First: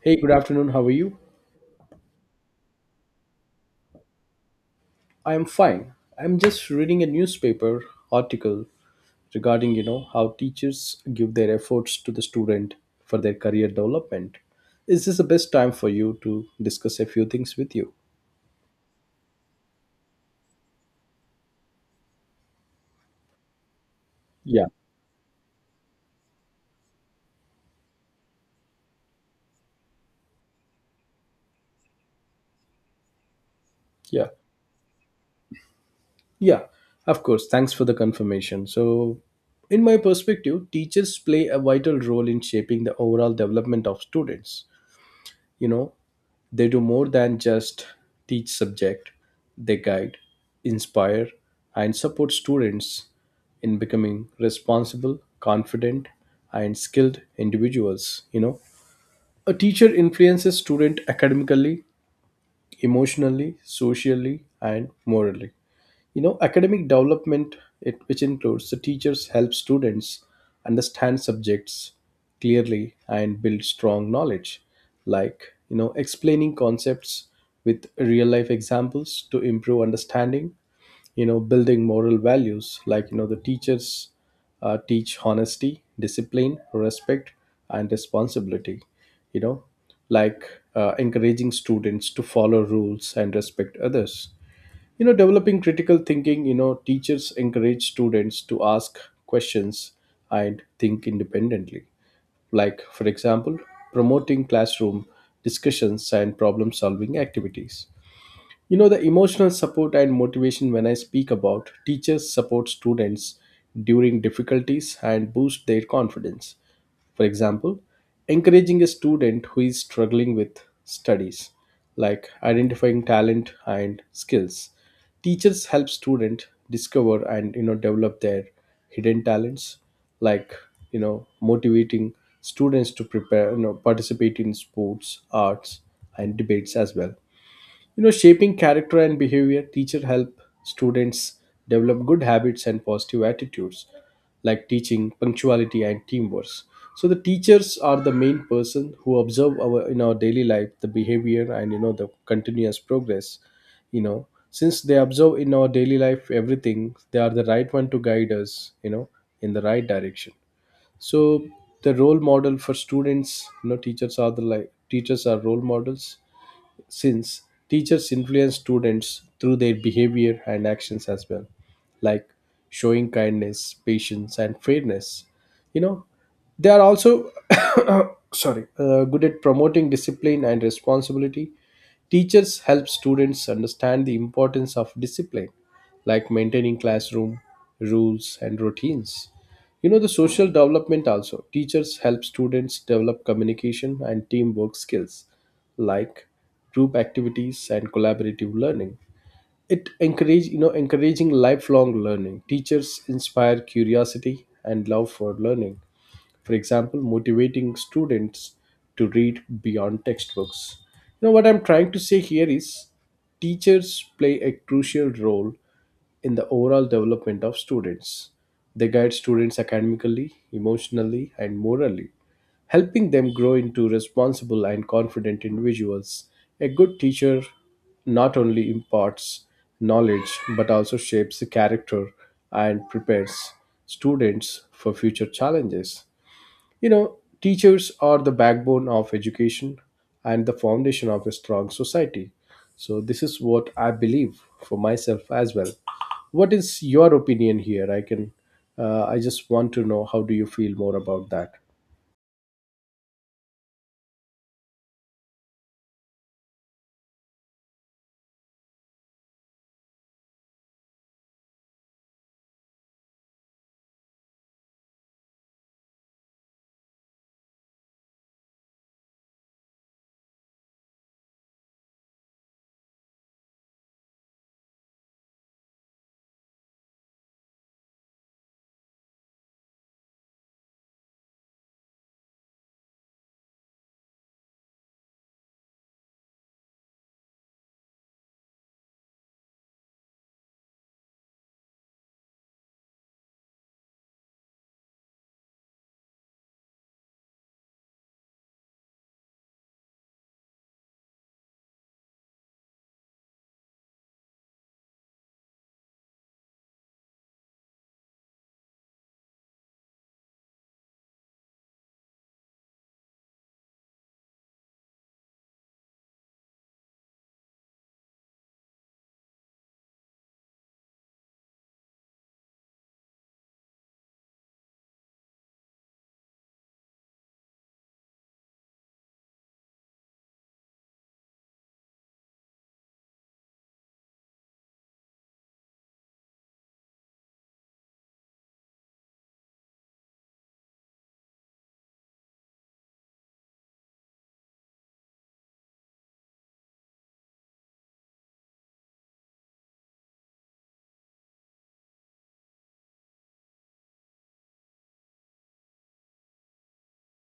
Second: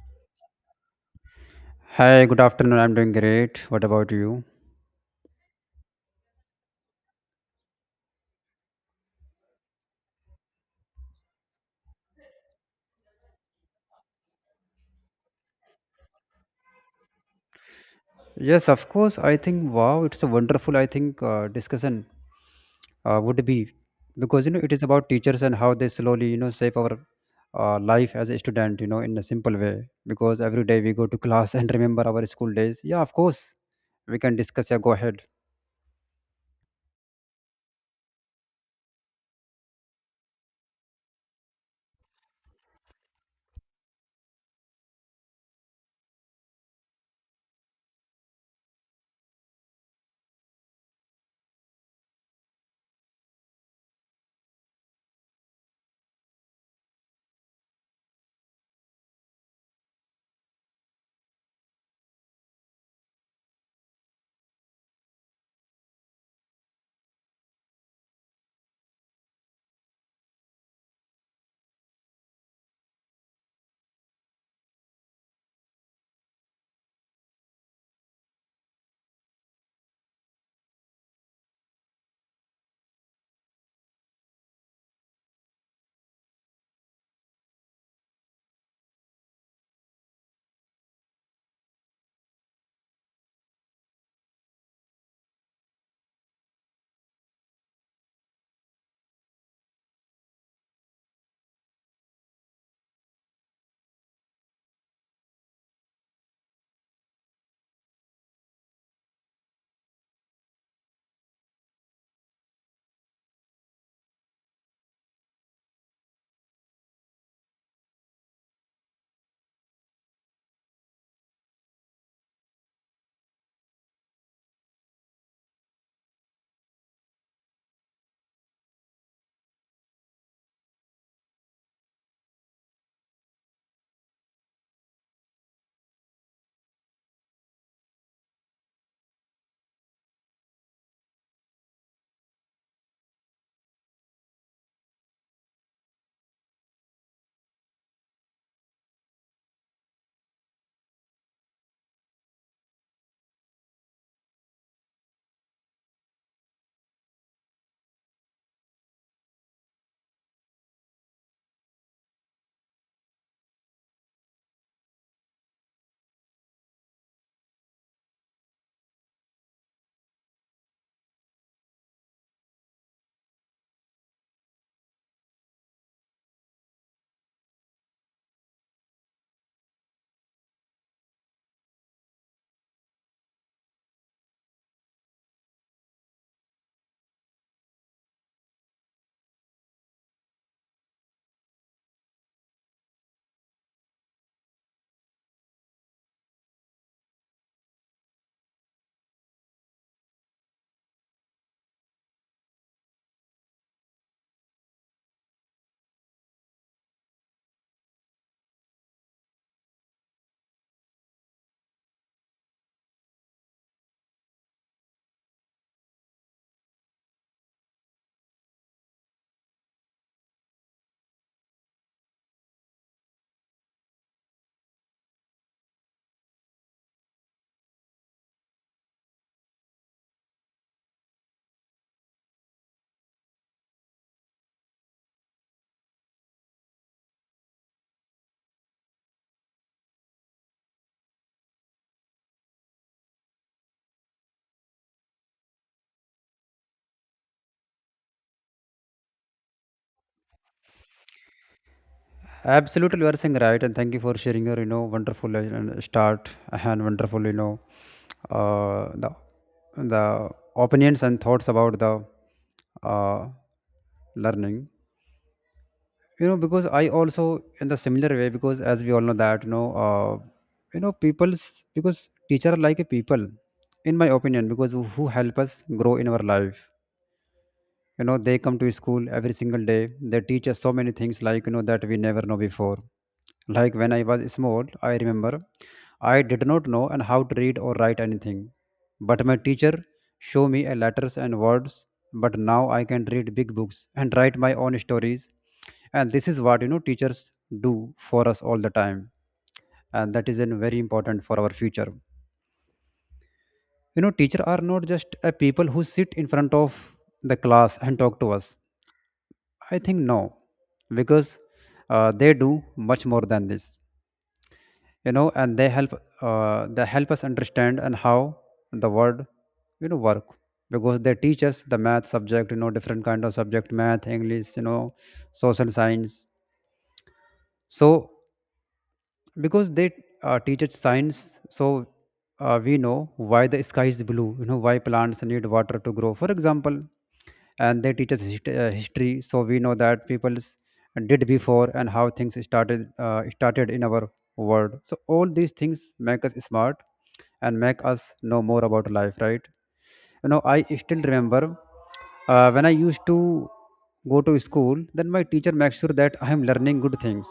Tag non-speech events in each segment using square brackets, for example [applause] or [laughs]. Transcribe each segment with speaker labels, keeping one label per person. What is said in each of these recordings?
Speaker 1: Hey, good afternoon. How are you?
Speaker 2: Hi, good afternoon. I'm doing great. What about you?
Speaker 1: I am fine. I'm just reading a newspaper article regarding, how teachers give their efforts to the student for their career development. Is this the best time for you to discuss a few things with you?
Speaker 2: Yes, of course. I think wow, it's a wonderful. I think discussion would be because you know
Speaker 1: Yeah,
Speaker 2: it is about teachers and how they slowly you know shape our life as a student. You know, in a simple way because every day we go to [laughs] class and remember our school days. Yeah, of course, we
Speaker 1: yeah,
Speaker 2: can discuss. Yeah, go ahead.
Speaker 1: yeah. Of course. Thanks for the confirmation. So, in my perspective, teachers play a vital role in shaping the overall development of students. You know, They do more than just teach subject. They guide, inspire and support students in becoming responsible, confident and skilled individuals. A teacher influences student academically, emotionally, socially and morally, academic development, which includes the teachers help students understand subjects clearly and build strong knowledge, like explaining concepts with real life examples to improve understanding, building moral values, like the teachers teach honesty, discipline, respect and responsibility. you know like Encouraging students to follow rules and respect others. Developing critical thinking. Teachers encourage students to ask questions and think independently, like for example promoting classroom discussions and problem solving activities. The emotional support and motivation, when I speak about teachers support students during difficulties and boost their confidence. For example, encouraging a student who is struggling with studies, like identifying talent and skills. Teachers help students discover and develop their hidden talents, like motivating students to prepare, participate in sports, arts, and debates as well. Shaping character and behavior, teacher help students develop good habits and positive attitudes, like teaching, punctuality and teamwork. So the teachers are the main person who observe our in our daily life the behavior and the continuous progress, you know. Since they observe in our daily life everything, they are the right one to guide us, in the right direction. So the role model for students, teachers are the, like teachers are role models since teachers influence students through their behavior and actions as well, like showing kindness, patience, and fairness. You know, they are also [coughs] sorry, good at promoting discipline and responsibility. Teachers help students understand the importance of discipline, like maintaining classroom rules and routines. You know, the social development also. Teachers help students develop communication and teamwork skills, like group activities and collaborative learning. It encourage encouraging lifelong learning. Teachers inspire curiosity and love for learning, for example motivating students to read beyond textbooks. You know what I'm trying to say here is teachers play a crucial role in the overall development of students. They guide students academically, emotionally and morally, helping them grow into responsible and confident individuals. A good teacher not only imparts knowledge but also shapes the character and prepares students for future challenges. You know, teachers are the backbone of education and the foundation of a strong society. So, this is what I believe for myself as well. What is your opinion here? I can, I just want to know how do you feel more about that?
Speaker 2: Absolutely, you are saying right, and thank you for sharing your you know wonderful and start and wonderful you know uh, the the opinions and thoughts about the uh, learning. You know, because I also in the similar way because as we all know that you know people's because teacher are like a people in my opinion because who help us grow in our life. You know, they come to school every single day. They teach us so many things like you know that we never know before. Like when I was small, I remember I did not know and how to read or write anything. But my teacher showed me a letters and words. But now I can read big books and write my own stories. And this is what you know teachers do for us all the time. And that is an very important for our future. You know, teachers are not just a people who sit in front of the class and talk to us. I think no, because they do much more than this. You know, and they help us understand and how the word you know work, because they teach us the math subject. You know, different kind of subject, math, english, you know, social science. So because they teach us science, so we know why the sky is blue. You know, why plants need water to grow, for example. And they teach us history, so we know that people did before and how things started in our world. So all these things make us smart and make us know more about life, right? You know, I still remember when I used to go to school, then my teacher makes sure that I am learning good things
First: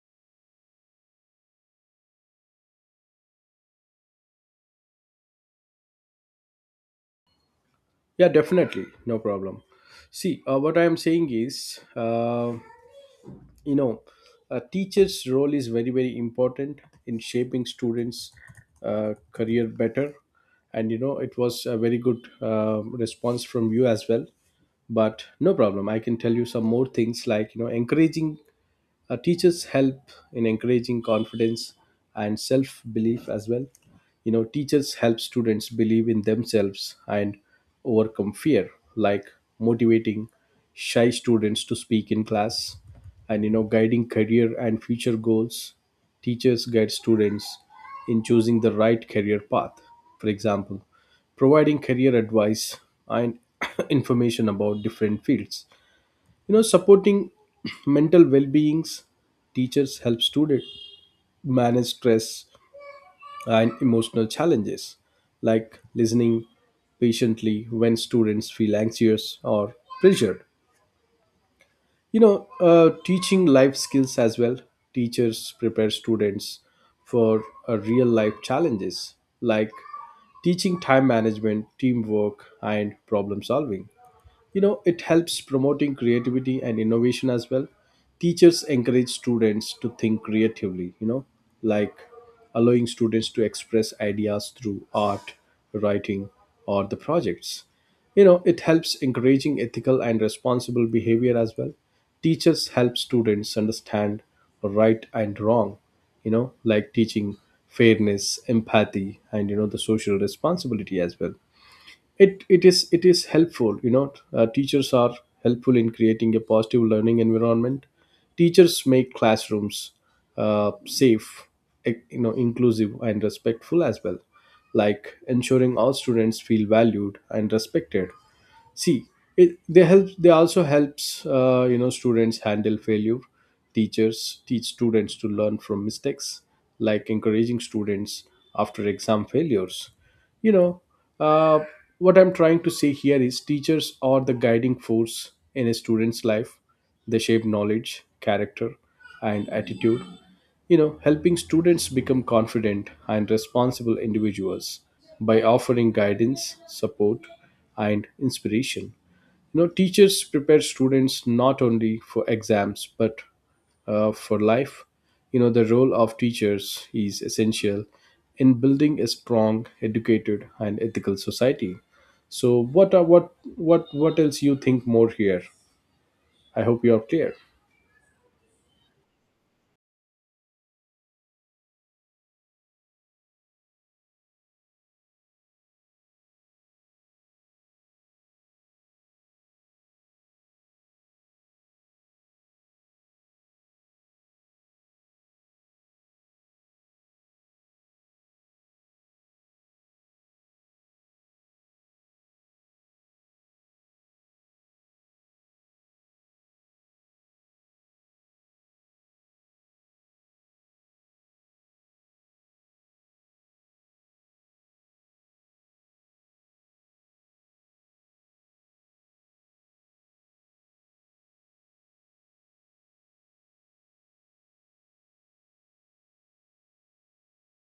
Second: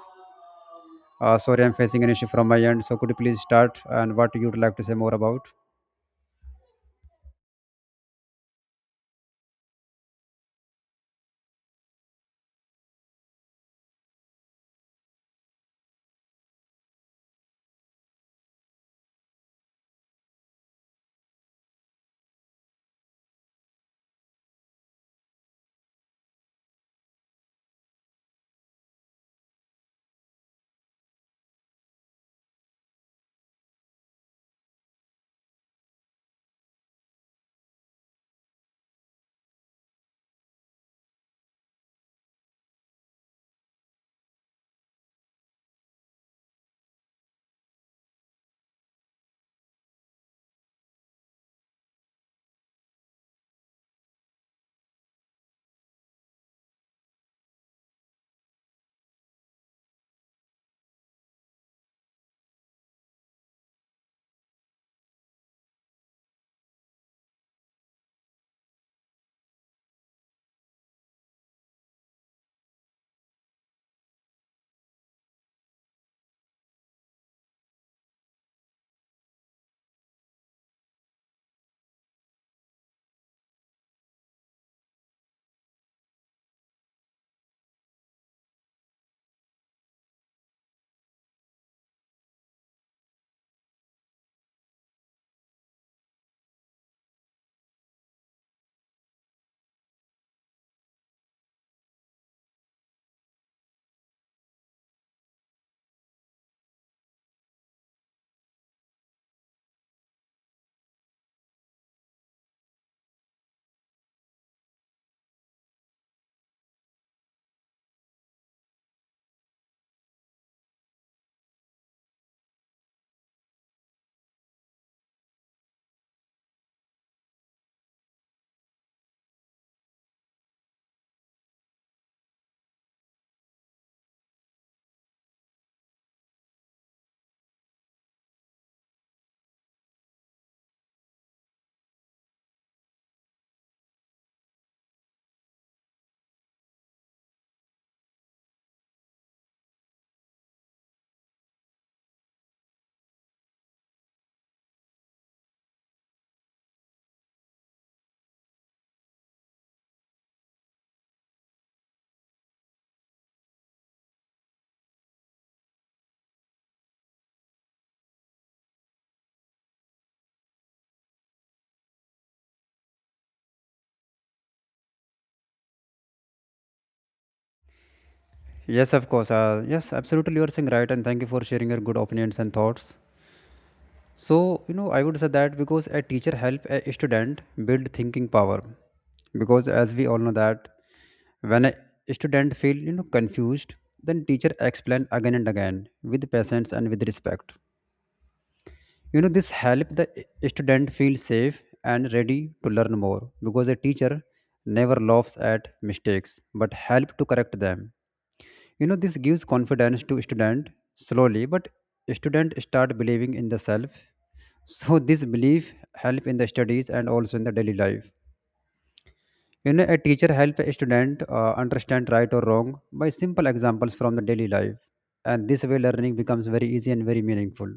Speaker 2: uh, Sorry, I'm facing an issue from my end. So could you please start and what you'd like to say more about?
Speaker 1: Yeah, definitely. No problem. See, what I am saying is, you know, a teacher's role is very very important in shaping students career better, and you know it was a very good response from you as well. But no problem, I can tell you some more things, like encouraging, teachers help in encouraging confidence and self belief as well. You know, teachers help students believe in themselves and overcome fear, like motivating shy students to speak in class, and, you know, guiding career and future goals. Teachers guide students in choosing the right career path. For example, providing career advice and [coughs] [clears throat] information about different fields. You know supporting [clears throat] mental well-beings, teachers help students manage stress and emotional challenges, like listening patiently when students feel anxious or pressured. you know Teaching life skills as well, teachers prepare students for real life challenges, like teaching time management, teamwork and problem solving. You know, it helps promoting creativity and innovation as well. Teachers encourage students to think creatively, you know, like allowing students to express ideas through art, writing, or the projects. You know, it helps encouraging ethical and responsible behavior as well. Teachers help students understand right and wrong, you know, like teaching fairness, empathy, and the social responsibility as well. It is helpful. Teachers are helpful in creating a positive learning environment. Teachers make classrooms safe, inclusive and respectful as well, like ensuring all students feel valued and respected. See, they help, they also helps students handle failure. Teachers teach students to learn from mistakes, like encouraging students after exam failures. you know uh, what I'm trying to say here is teachers are the guiding force in a student's life. They shape knowledge, character and attitude, you know, helping students become confident and responsible individuals by offering guidance, support, and inspiration. You know, teachers prepare students not only for exams but for life. You know, the role of teachers is essential in building a strong, educated, and ethical society. So, what are what else you think more here? I hope you are clear.
Speaker 2: Yes, of course. Yes, absolutely. You are saying right, and thank you for sharing your good opinions and thoughts. So you know, I would say that because a teacher help a student build thinking power, because as we all know that when a student feel you know confused, then teacher explain again and again with patience and with respect. You know, this help the student feel safe and ready to learn more, because a teacher never laughs at mistakes but help to correct them. You know, this gives confidence to student slowly, but student start believing in the self. [laughs] So this belief help in the studies and also in the daily life. You know, a teacher help a student understand right or wrong by simple examples from the daily life, and this way learning becomes very easy and very meaningful.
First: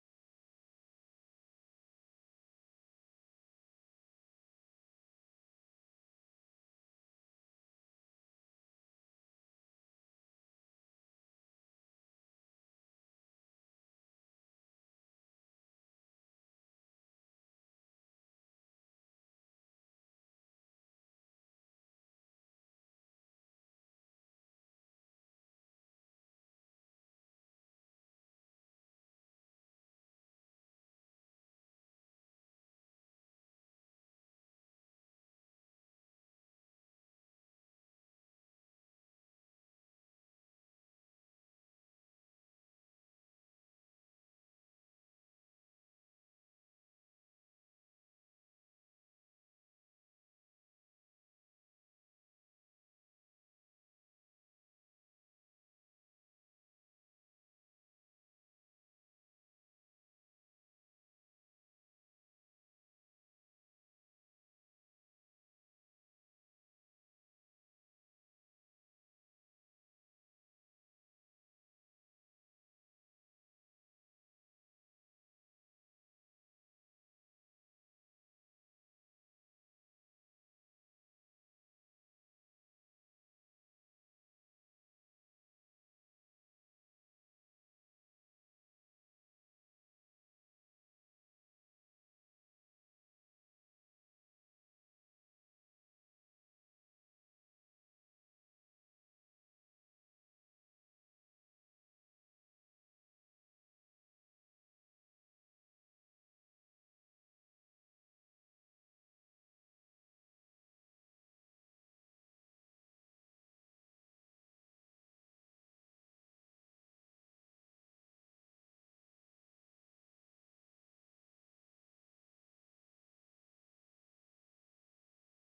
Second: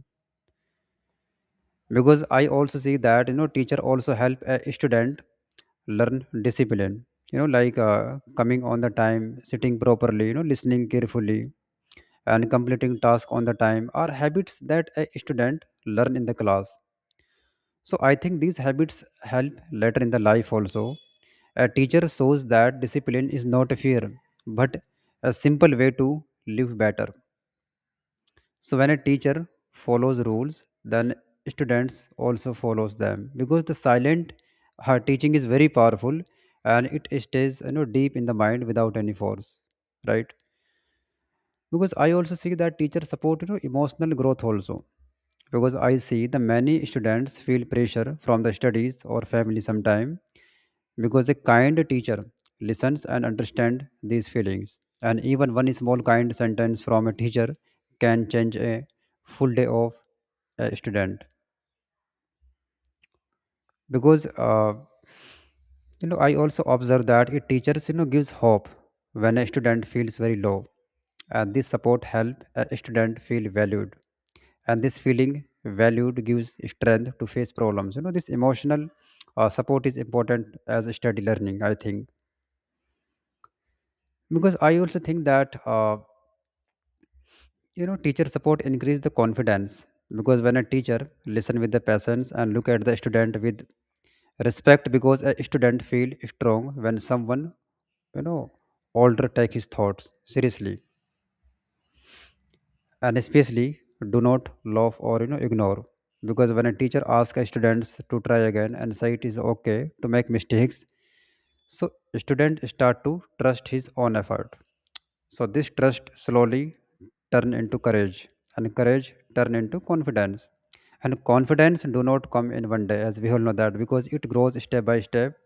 Speaker 2: Because I also see that you know teacher also help a student learn discipline. You know, like coming on the time, sitting properly, you know, listening carefully and completing task on the time are habits that a student learn in the class. So I think these habits help later in the life also. A teacher shows that discipline is not a fear, but a simple way to live better. So when a teacher follows rules, then students also follows them, because the silent her teaching is very powerful and it stays you know deep in the mind without any force, right? Because I also see that teachers support you know emotional growth also, because I see the many students feel pressure from the studies or family sometime. Because a kind teacher listens and understands these feelings, and even one small kind sentence from a teacher can change a full day of a student. Because you know, I also observe that it teachers you know gives hope when a student feels very low, and this support help a student feel valued, and this feeling valued gives strength to face problems. You know, this emotional support is important as a study learning, I think. Because I also think that you know, teacher support increase the confidence, because when a teacher listen with the patience and look at the student with respect, because a student feel strong when someone you know older take his thoughts seriously, and especially do not laugh or you know ignore. Because when a teacher asks a students to try again and say it is okay to make mistakes, so student start to trust his own effort. So this trust slowly turn into courage, and courage turn into confidence, and confidence do not come in one day, as we all know that, because it grows step by step.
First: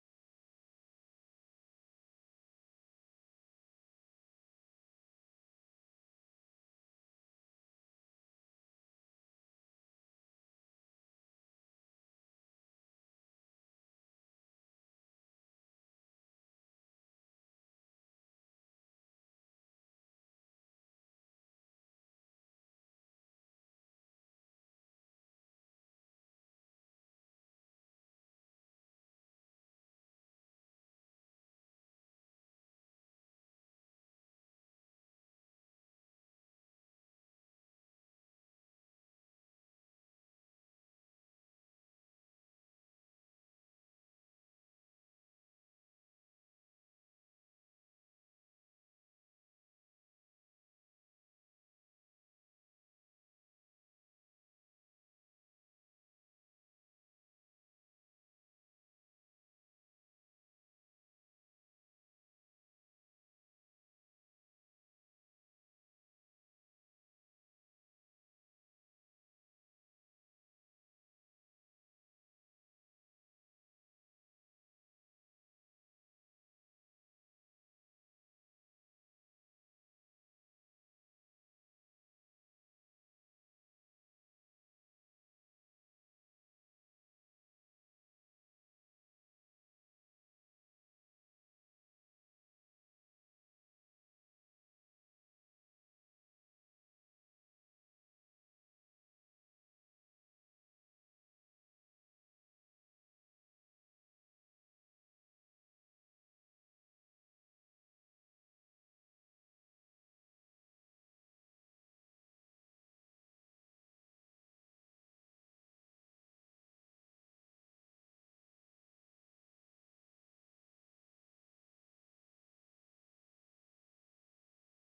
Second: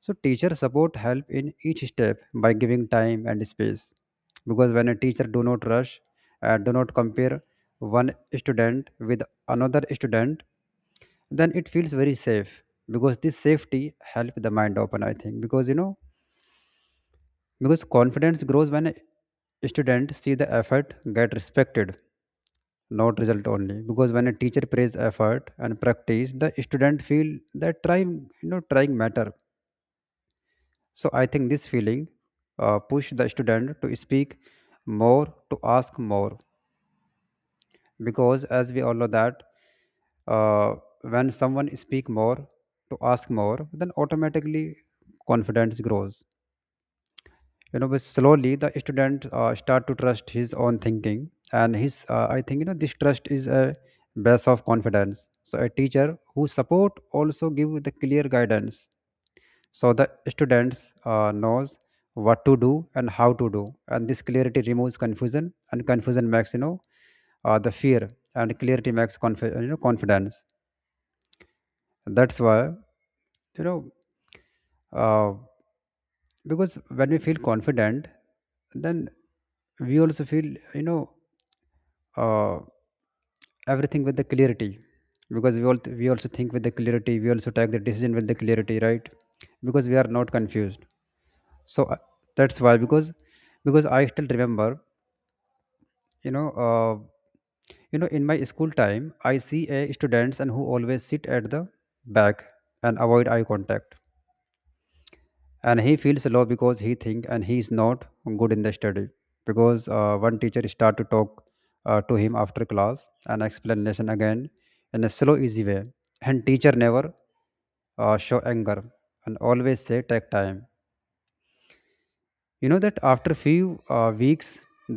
Speaker 2: So teacher support help in each step by giving time and space. Because when a teacher do not rush, do not compare one student with another student, then it feels very safe. Because this safety helps the mind open, I think. Because you know, because confidence grows when a student see the effort get respected, not result only. Because when a teacher praise effort and practice, the student feel that trying you know trying matter. So I think this feeling push the student to speak more, to ask more. Because as we all know that uh, when someone speak more to ask more, then automatically confidence grows. You know, but slowly the student start to trust his own thinking and his I think you know this trust is a base of confidence. So a teacher who support also give the clear guidance, so the students knows what to do and how to do, and this clarity removes confusion, and confusion makes you know the fear, and clarity makes you know confidence. That's why you know uh, because when we feel confident, then we also feel you know uh, everything with the clarity, because we also think with the clarity, we also take the decision with the clarity, right? Because we are not confused. So that's why because I still remember you know uh, you know in my school time, I see a students and who always sit at the back and avoid eye contact, and he feels low because he think and he is not good in the study. Because one teacher start to talk to him after class and explanation again in a slow easy way, and teacher never show anger and always say take time. You know that after few weeks,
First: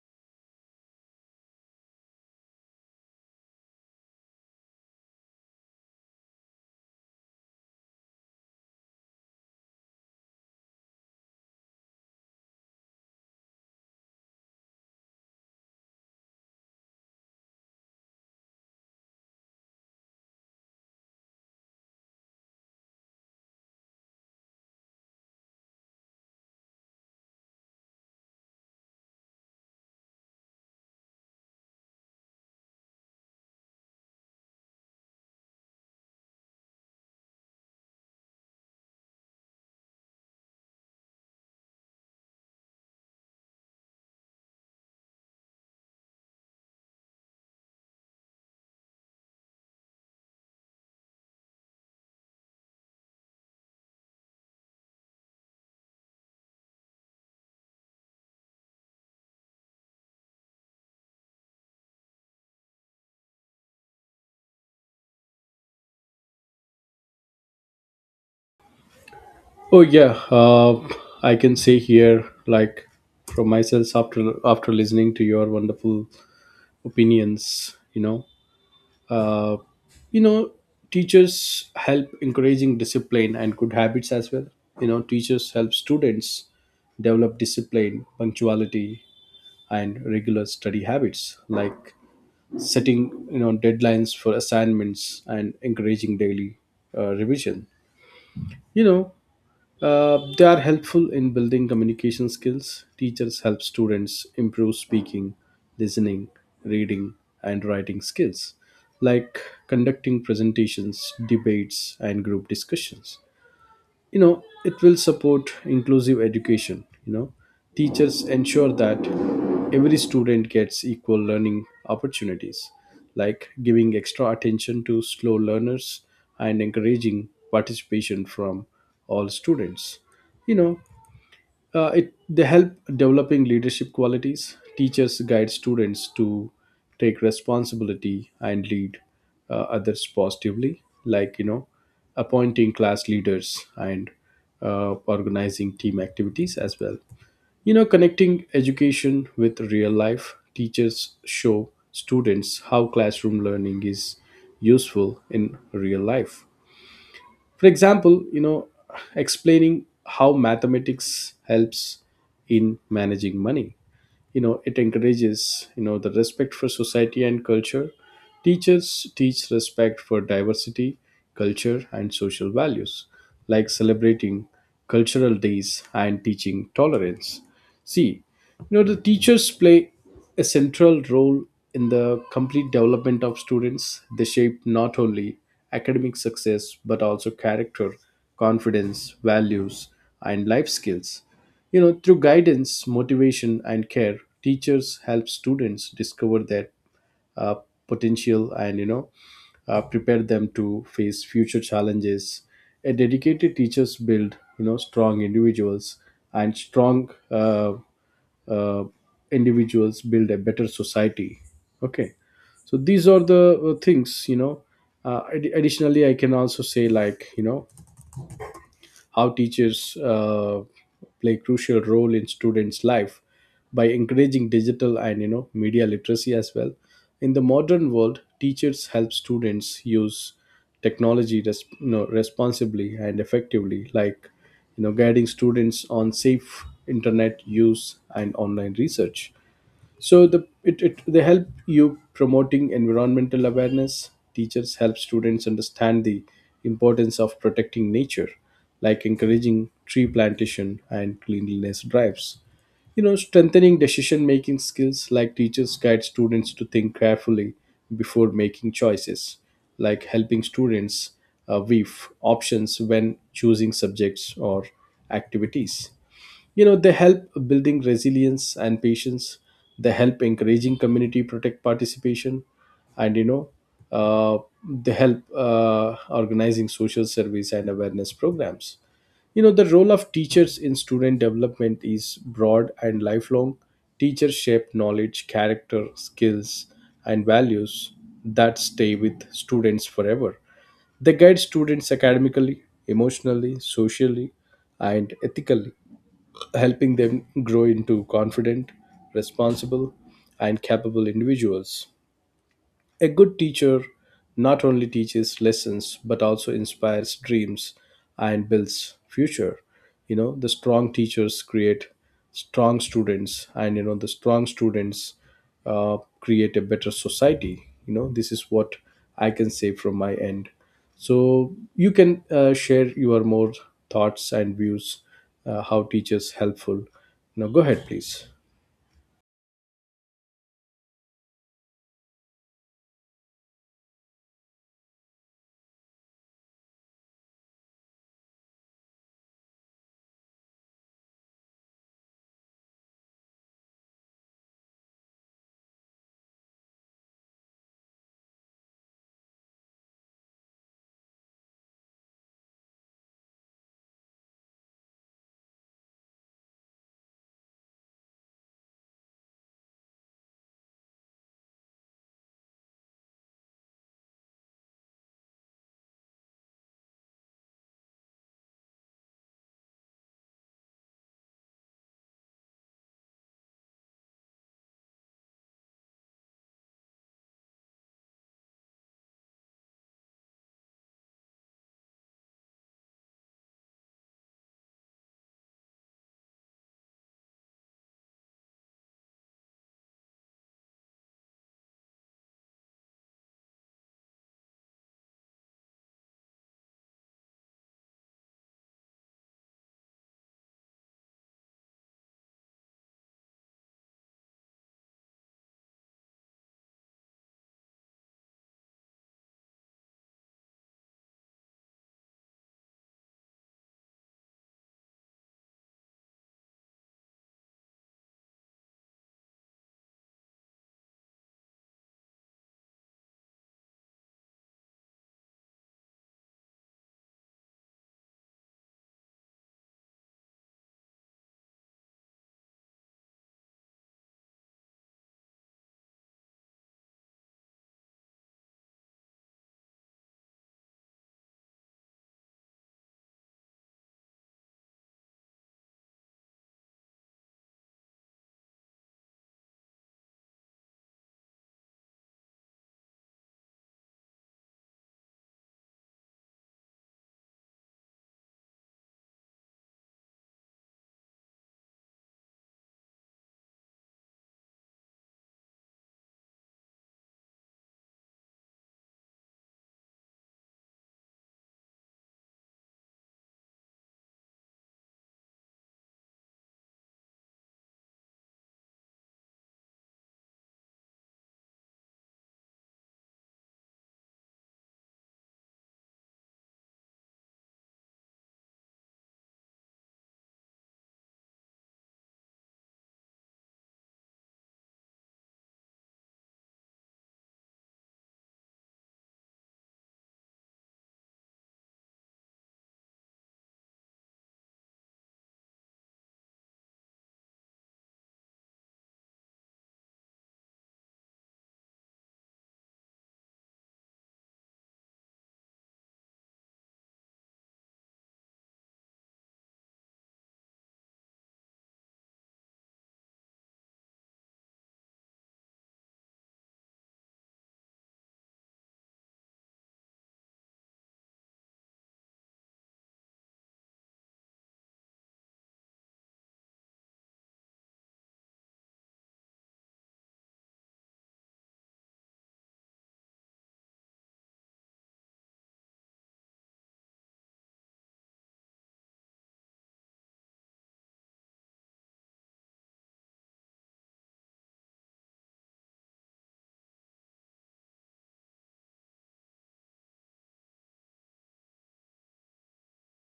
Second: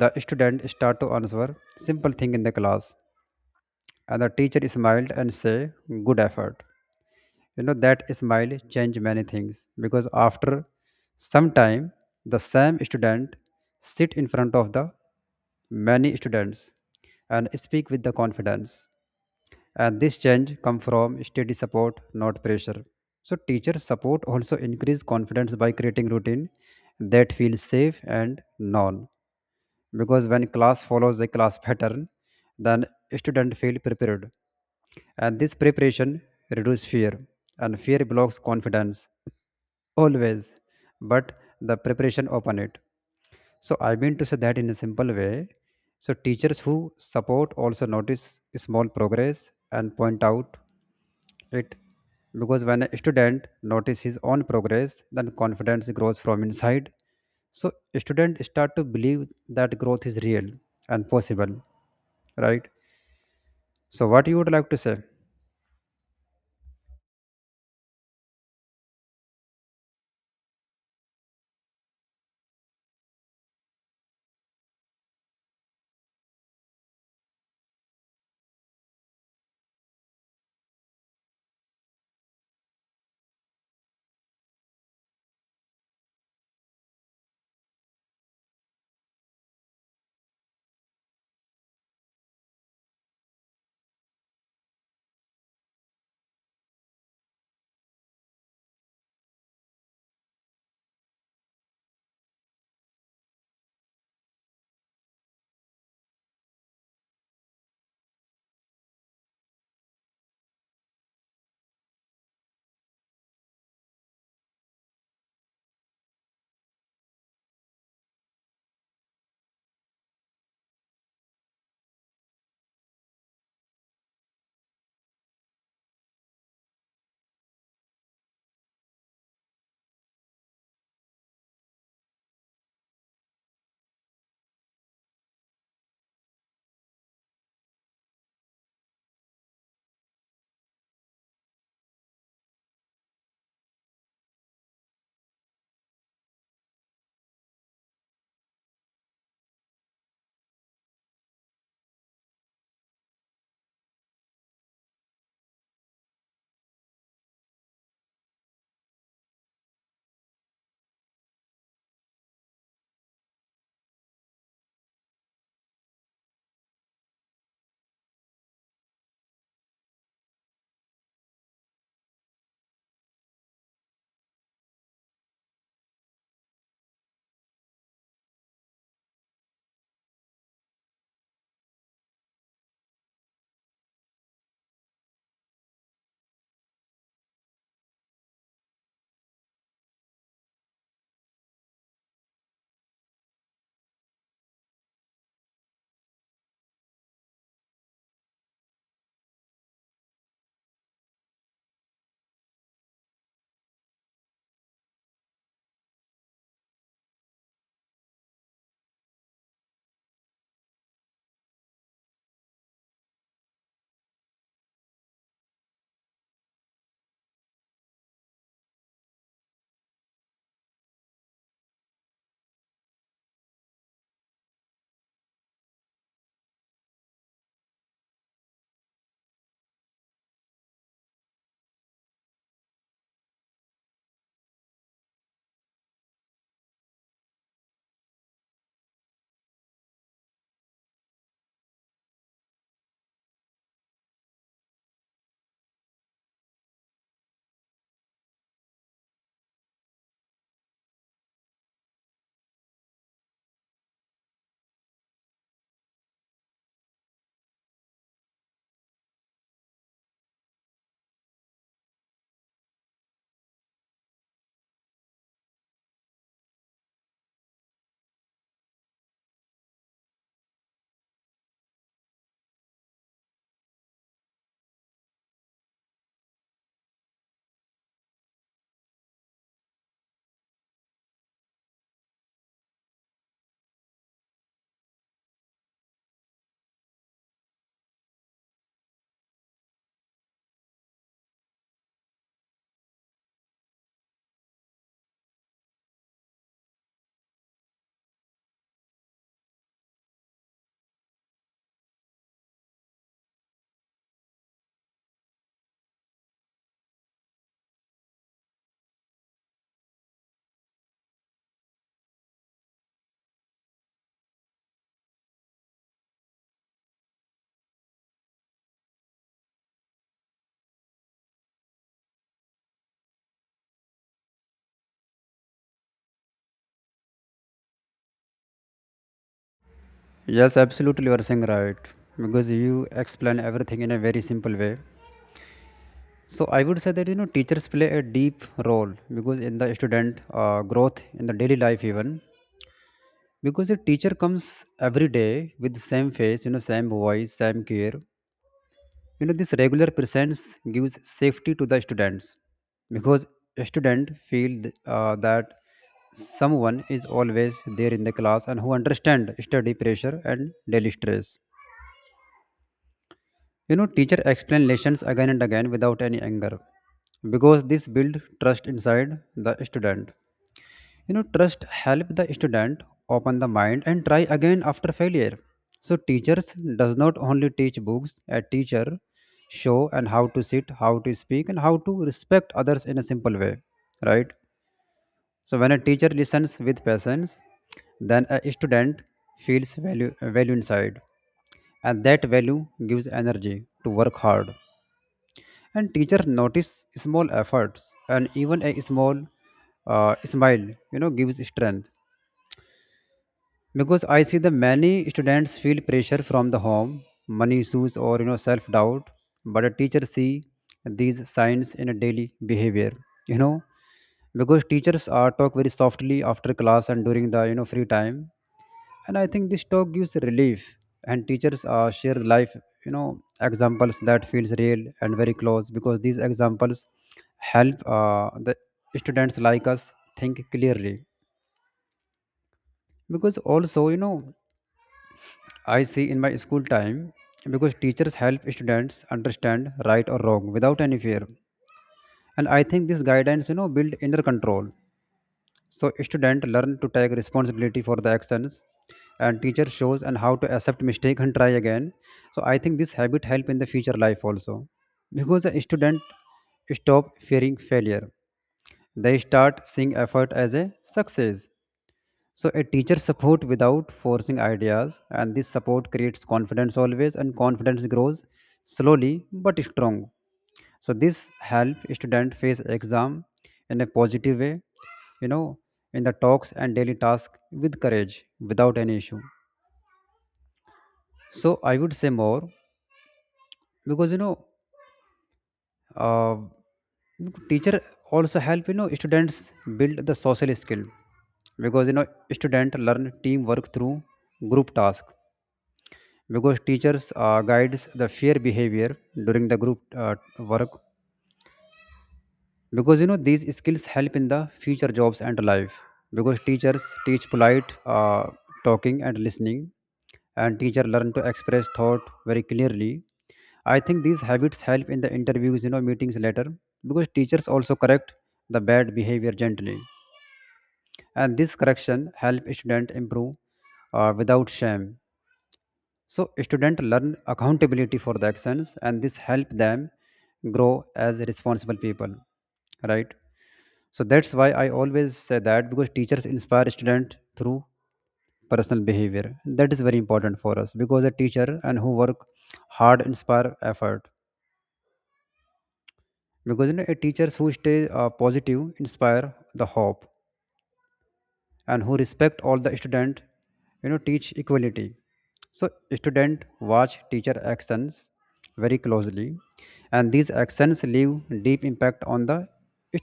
Speaker 2: the student start to answer simple thing in the class. And the teacher smiled and said, good effort. You know, that smile changed many things. Because after some time, the same student sit in front of the many students and speak with the confidence. And this change come from steady support, not pressure. So teacher support also increase confidence by creating routine that feels safe and known. Because when class follows the class pattern, then student feel prepared, and this preparation reduces fear, and fear blocks confidence always, but the preparation open it. So I mean to say that in a simple way. So teachers who support also notice small progress and point out it, because when a student notice his own progress, then confidence grows from inside. So students start to believe that growth is real and possible, right? So what you would like to say?
Speaker 1: Oh yeah, I can say here, like from myself after listening to your wonderful opinions, you know, uh, you know, teachers help encouraging discipline and good habits as well. You know, teachers help students develop discipline, punctuality, and regular study habits, like setting deadlines for assignments and encouraging daily revision. You know, they are helpful in building communication skills. Teachers help students improve speaking, listening, reading, and writing skills, like conducting presentations, debates, and group discussions. You know it will support inclusive education. You know teachers ensure that every student gets equal learning opportunities, like giving extra attention to slow learners and encouraging participation from all students. You know uh, it they help developing leadership qualities. Teachers guide students to take responsibility and lead others positively, like you know, appointing class leaders and organizing team activities as well. You know, connecting education with real life. Teachers show students how classroom learning is useful in real life, for example explaining how mathematics helps in managing money. You know it encourages the respect for society and culture. Teachers teach respect for diversity, culture and social values, like celebrating cultural days and teaching tolerance. See, the teachers play a central role in the complete development of students. They shape not only academic success but also character, confidence, values and life skills, you know, through guidance, motivation, and care. Teachers help students discover their uh, potential and, you know, prepare them to face future challenges. A dedicated teachers build, you know, strong individuals, and strong uh, individuals build a better society. Okay, so these are the things, you know. Additionally, I can also say like, you know, how teachers play crucial role in students' life by encouraging digital and media literacy as well. In the modern world, teachers help students use technology you know, responsibly and effectively, like guiding students on safe internet use and online research. So the it, it they help you promoting environmental awareness. Teachers help students understand the importance of protecting nature, like encouraging tree plantation and cleanliness drives. You know, strengthening decision making skills, like teachers guide students to think carefully before making choices, like helping students weave options when choosing subjects or activities. You know they help building resilience and patience. They help encouraging community protect participation and uh, they help organizing social service and awareness programs. You know the role of teachers in student development is broad and lifelong. Teachers shape knowledge, character, skills and values that stay with students forever. They guide students academically, emotionally, socially and ethically, helping them grow into confident, responsible, and capable individuals. A good teacher not only teaches lessons but also inspires dreams and builds future. You know, the strong teachers create strong students, and you know, the strong students create a better society. You know, this is what I can say from my end. So, you can share your more thoughts and views, how teachers helpful. Now, go ahead, please.
Speaker 2: Yes, absolutely, you are saying right. Because you explain everything in a very simple way. So I would say that you know teachers play a deep role, because in the student growth in the daily life even, because a teacher comes every day with the same face, you know, same voice, same care. You know, this regular presence gives safety to the students, because a student feel that someone is always there in the class and who understand study pressure and daily stress. You know, teacher explain lessons again and again without any anger, because this build trust inside the student. You know, trust help the student open the mind and try again after failure. So teachers does not only teach books, a teacher show and how to sit, how to speak and how to respect others in a simple way, right? So when a teacher listens with patience, then a student feels value inside, and that value gives energy to work hard, and teachers notice small efforts, and even a small smile gives strength, because I see the many students feel pressure from the home, money issues, or self doubt. But a teacher see these signs in a daily behavior, you know, because teachers are talk very softly after class and during the free time, and I think this talk gives relief. And teachers share life, you know, examples that feels real and very close, because these examples help the students like us think clearly. Because also, you know, I see in my school time, because teachers help students understand right or wrong without any fear, and I think this guidance, build inner control. So student learn to take responsibility for the actions, and teacher shows and how to accept mistake and try again. So I think this habit help in the future life also. Because a student stop fearing failure. They start seeing effort as a success. So a teacher support without forcing ideas, and this support creates confidence always, and confidence grows slowly but strong. So this help student face exam in a positive way, you know, in the talks and daily task with courage without any issue. So I would say more because uh, teacher also help students build the social skill. Because, student learn teamwork through group task, because teachers guides the fair behavior during the group work, because, these skills help in the future jobs and life. Because teachers teach polite talking and listening, and teacher learn to express thought very clearly. I think these habits help in the interviews, meetings later, because teachers also correct the bad behavior gently, and this correction help student improve without shame. So student learn accountability for the actions, and this help them grow as responsible people, right? So that's why I always say that, because teachers inspire student through personal behavior. That is very important for us, because a teacher and who work hard inspire effort, because, you know, a teachers who stay positive inspire the hope, and who respect all the student, teach equality. So student watch teacher actions very closely, and these actions leave deep impact on the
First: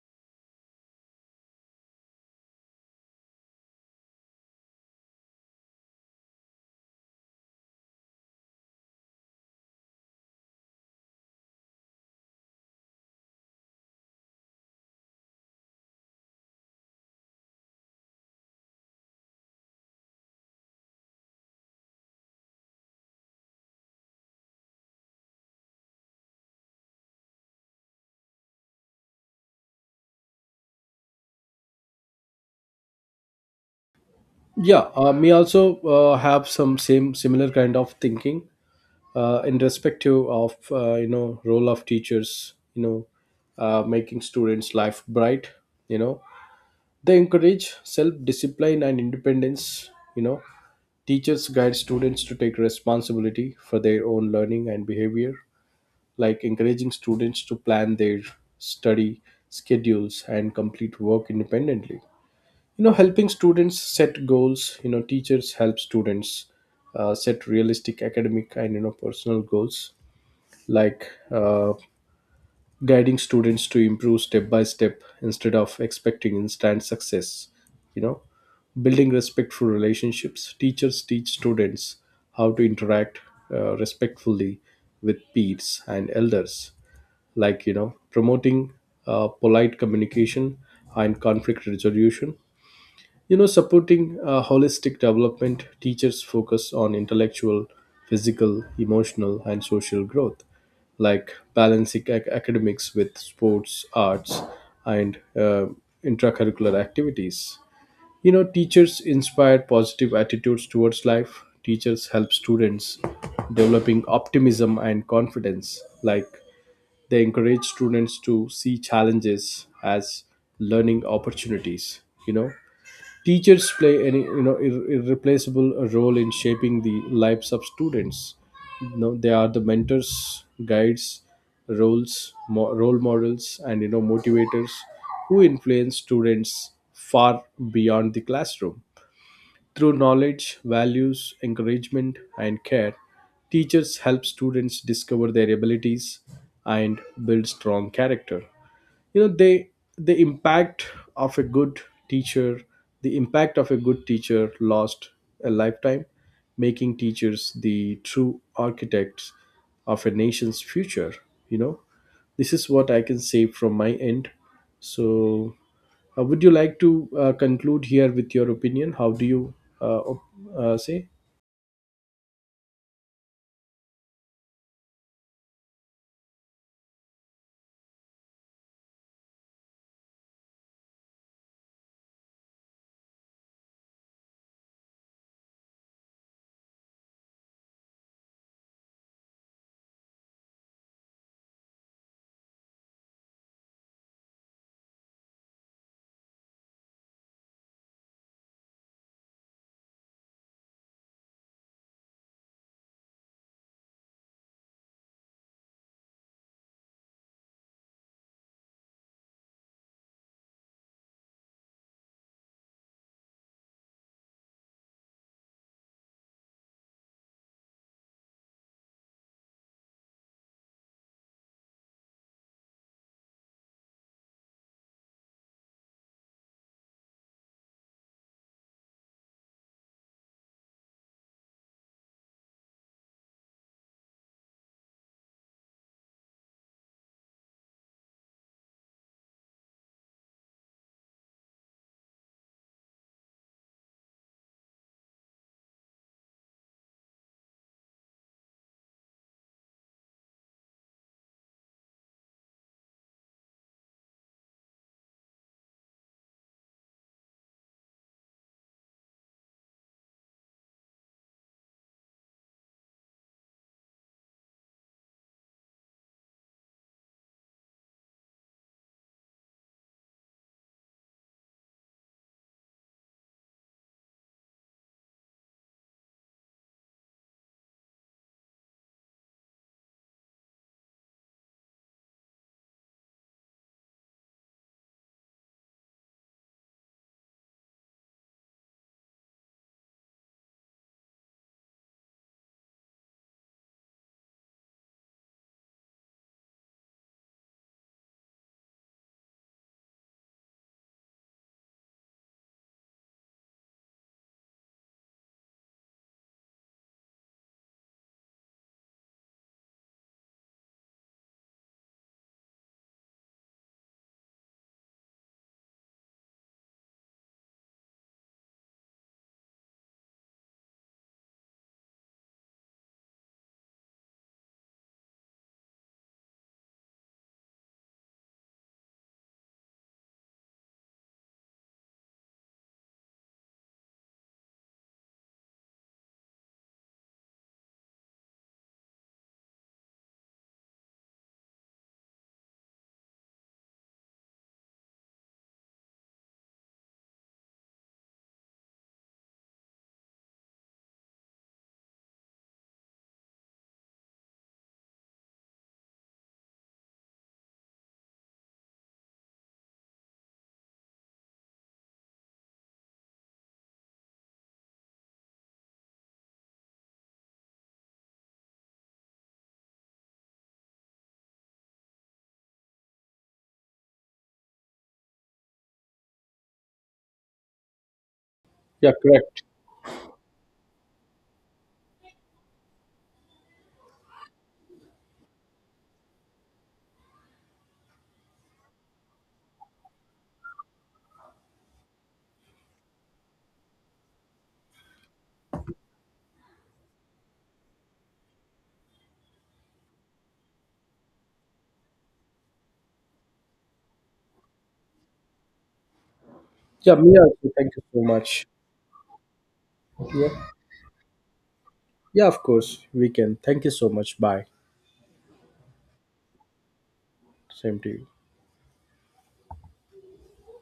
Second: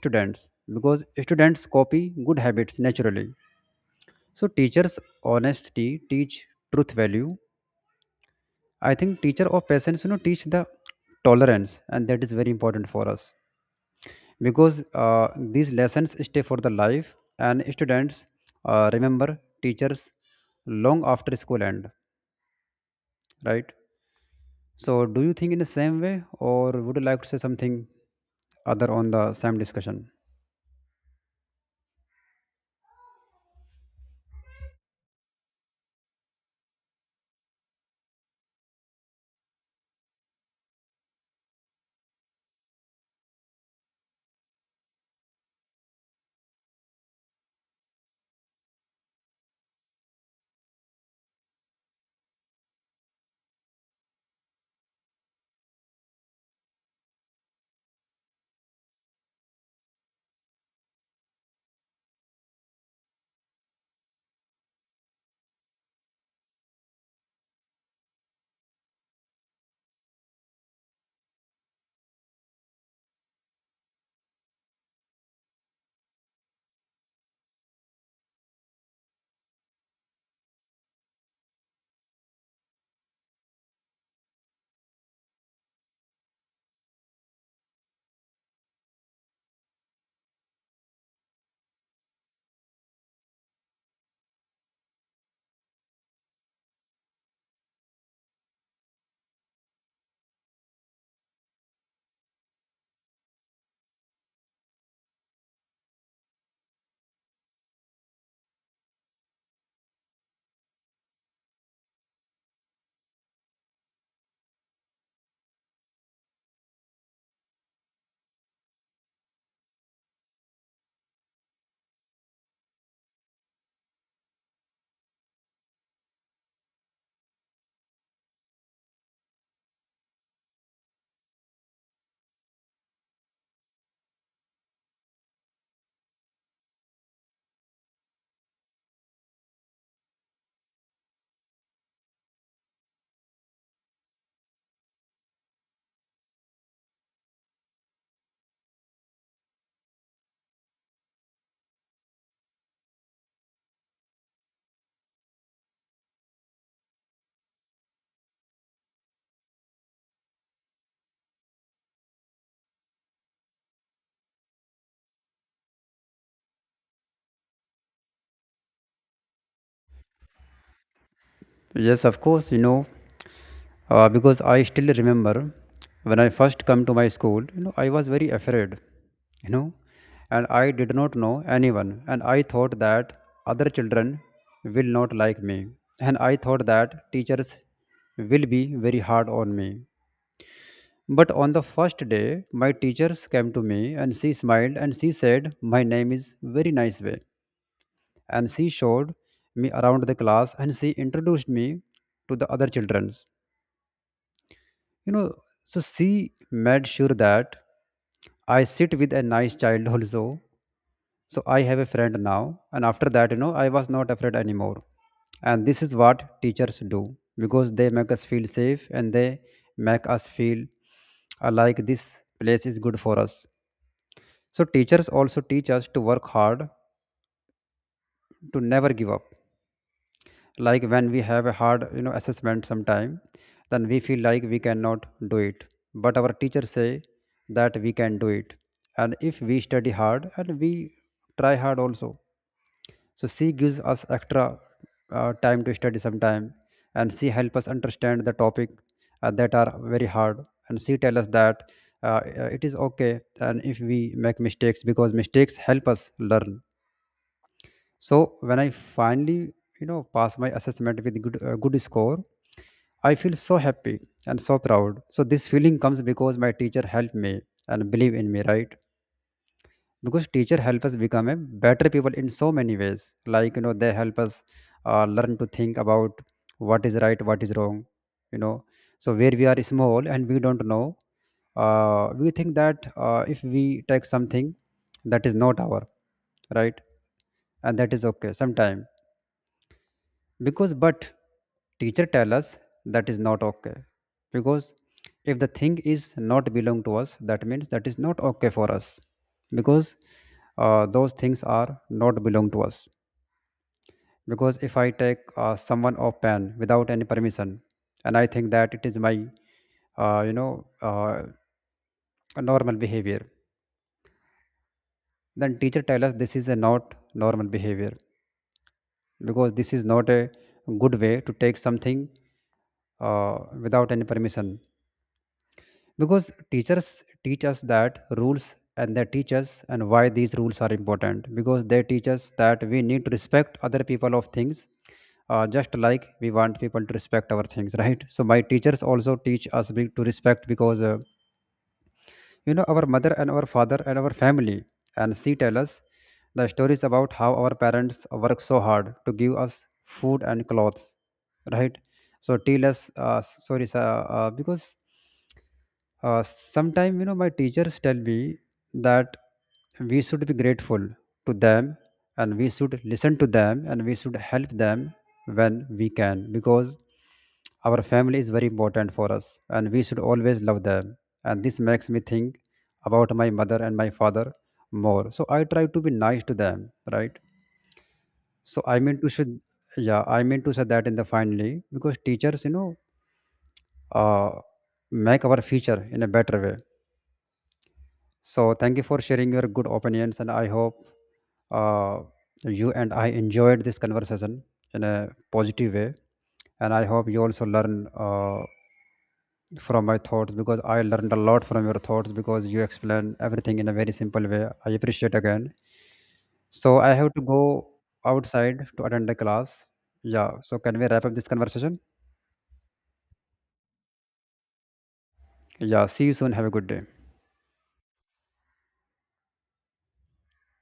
Speaker 2: students, because students copy good habits naturally. So teachers honesty teach truth value. I think teacher of patience, you know, teach the tolerance, and that is very important for us, because uh, these lessons stay for the life, and students remember teachers long after school end, right? So, do you think in the same way, or would you like to say something other on the same discussion?
Speaker 1: Yeah, me also have some same similar kind of thinking in respective of you know role of teachers, making students life bright. You know they encourage self discipline and independence. You know teachers guide students to take responsibility for their own learning and behavior, like encouraging students to plan their study schedules and complete work independently. You know helping students set goals. You know teachers help students set realistic academic and personal goals, like guiding students to improve step by step instead of expecting instant success. You know building respectful relationships, teachers teach students how to interact respectfully with peers and elders, like promoting polite communication and conflict resolution. You know, supporting holistic development, teachers focus on intellectual, physical, emotional, and social growth, like balancing academics with sports, arts, and intracurricular activities. You know, teachers inspire positive attitudes towards life. Teachers help students developing optimism and confidence, like they encourage students to see challenges as learning opportunities. You know, teachers play an irreplaceable role in shaping the lives of students. You know, they are the mentors, guides, role models, and motivators who influence students far beyond the classroom. Through knowledge, values, encouragement, and care, teachers help students discover their abilities and build strong character. You know, the impact of a good teacher, the impact of a good teacher lasts a lifetime, making teachers the true architects of a nation's future, you know. This is what I can say from my end. So would you like to conclude here with your opinion? How do you say?
Speaker 2: Yes, of course. You know, because I still remember when I first come to my school, you know, I was very afraid, you know, and I did not know anyone, and I thought that other children will not like me, and I thought that teachers will be very hard on me. But on the first day, my teachers came to me and she smiled, and she said my name is very nice way, and she showed me around the class, and she introduced me to the other children. You know, so she made sure that I sit with a nice child also. So I have a friend now. And after that, you know, I was not afraid anymore. And this is what teachers do, because they make us feel safe, and they make us feel like this place is good for us. So teachers also teach us to work hard, to never give up. Like when we have a hard, assessment sometime, then we feel like we cannot do it, but our teachers say that we can do it, and if we study hard and we try hard also. So she gives us extra time to study sometime, and she help us understand the topic that are very hard, and she tell us that it is okay and if we make mistakes, because mistakes help us learn. So when I finally, you know, pass my assessment with good score, I feel so happy and so proud. So this feeling comes because my teacher helped me and believe in me, right? Because teacher help us become a better people in so many ways. Like, you know, they help us learn to think about what is right, what is wrong. You know, so where we are small and we don't know, we think that if we take something that is not our right, and that is okay sometime, because, but teacher tell us that is not okay. Because if the thing is not belong to us, that means that is not okay for us, because those things are not belong to us. Because if I take someone of pen without any permission and I think that it is my uh, you know uh, normal behavior, then teacher tell us this is a not normal behavior, because this is not a good way to take something uh, without any permission. Because teachers teach us that rules, and they teach us and why these rules are important, because they teach us that we need to respect other people of things just like we want people to respect our things [laughs] right? So my teachers also teach us to respect, because you know, our mother and our father and our family, and she tell us the stories about how our parents work so hard to give us food and clothes, right? So tell us, sorry sir, because sometime, you know, my teachers tell me that we should be grateful to them, and we should listen to them, and we should help them when we can, because our family is very important for us and we should always love them. And this makes me think about my mother and my father more, so I try to be nice to them, right? So I
Speaker 1: Yeah,
Speaker 2: mean to say,
Speaker 1: correct.
Speaker 2: yeah, I mean to say that in the finally, because teachers, you know, uh, make our future in a better way. So thank you for sharing your good opinions, and I hope, uh, you and I enjoyed this conversation in a positive way, and I hope you also learn uh, from my thoughts, because I learned a lot from your thoughts, because you explain everything in a very simple way. I appreciate again. So I
Speaker 1: Yeah, me
Speaker 2: have to
Speaker 1: also.
Speaker 2: go
Speaker 1: Thank you so much.
Speaker 2: outside to attend the class.
Speaker 1: Yeah,
Speaker 2: Yeah. So can we wrap up this conversation?
Speaker 1: yeah, of course we can. Thank you so much. Bye.
Speaker 2: Yeah. See you soon. Have a good day.
Speaker 1: Same to you.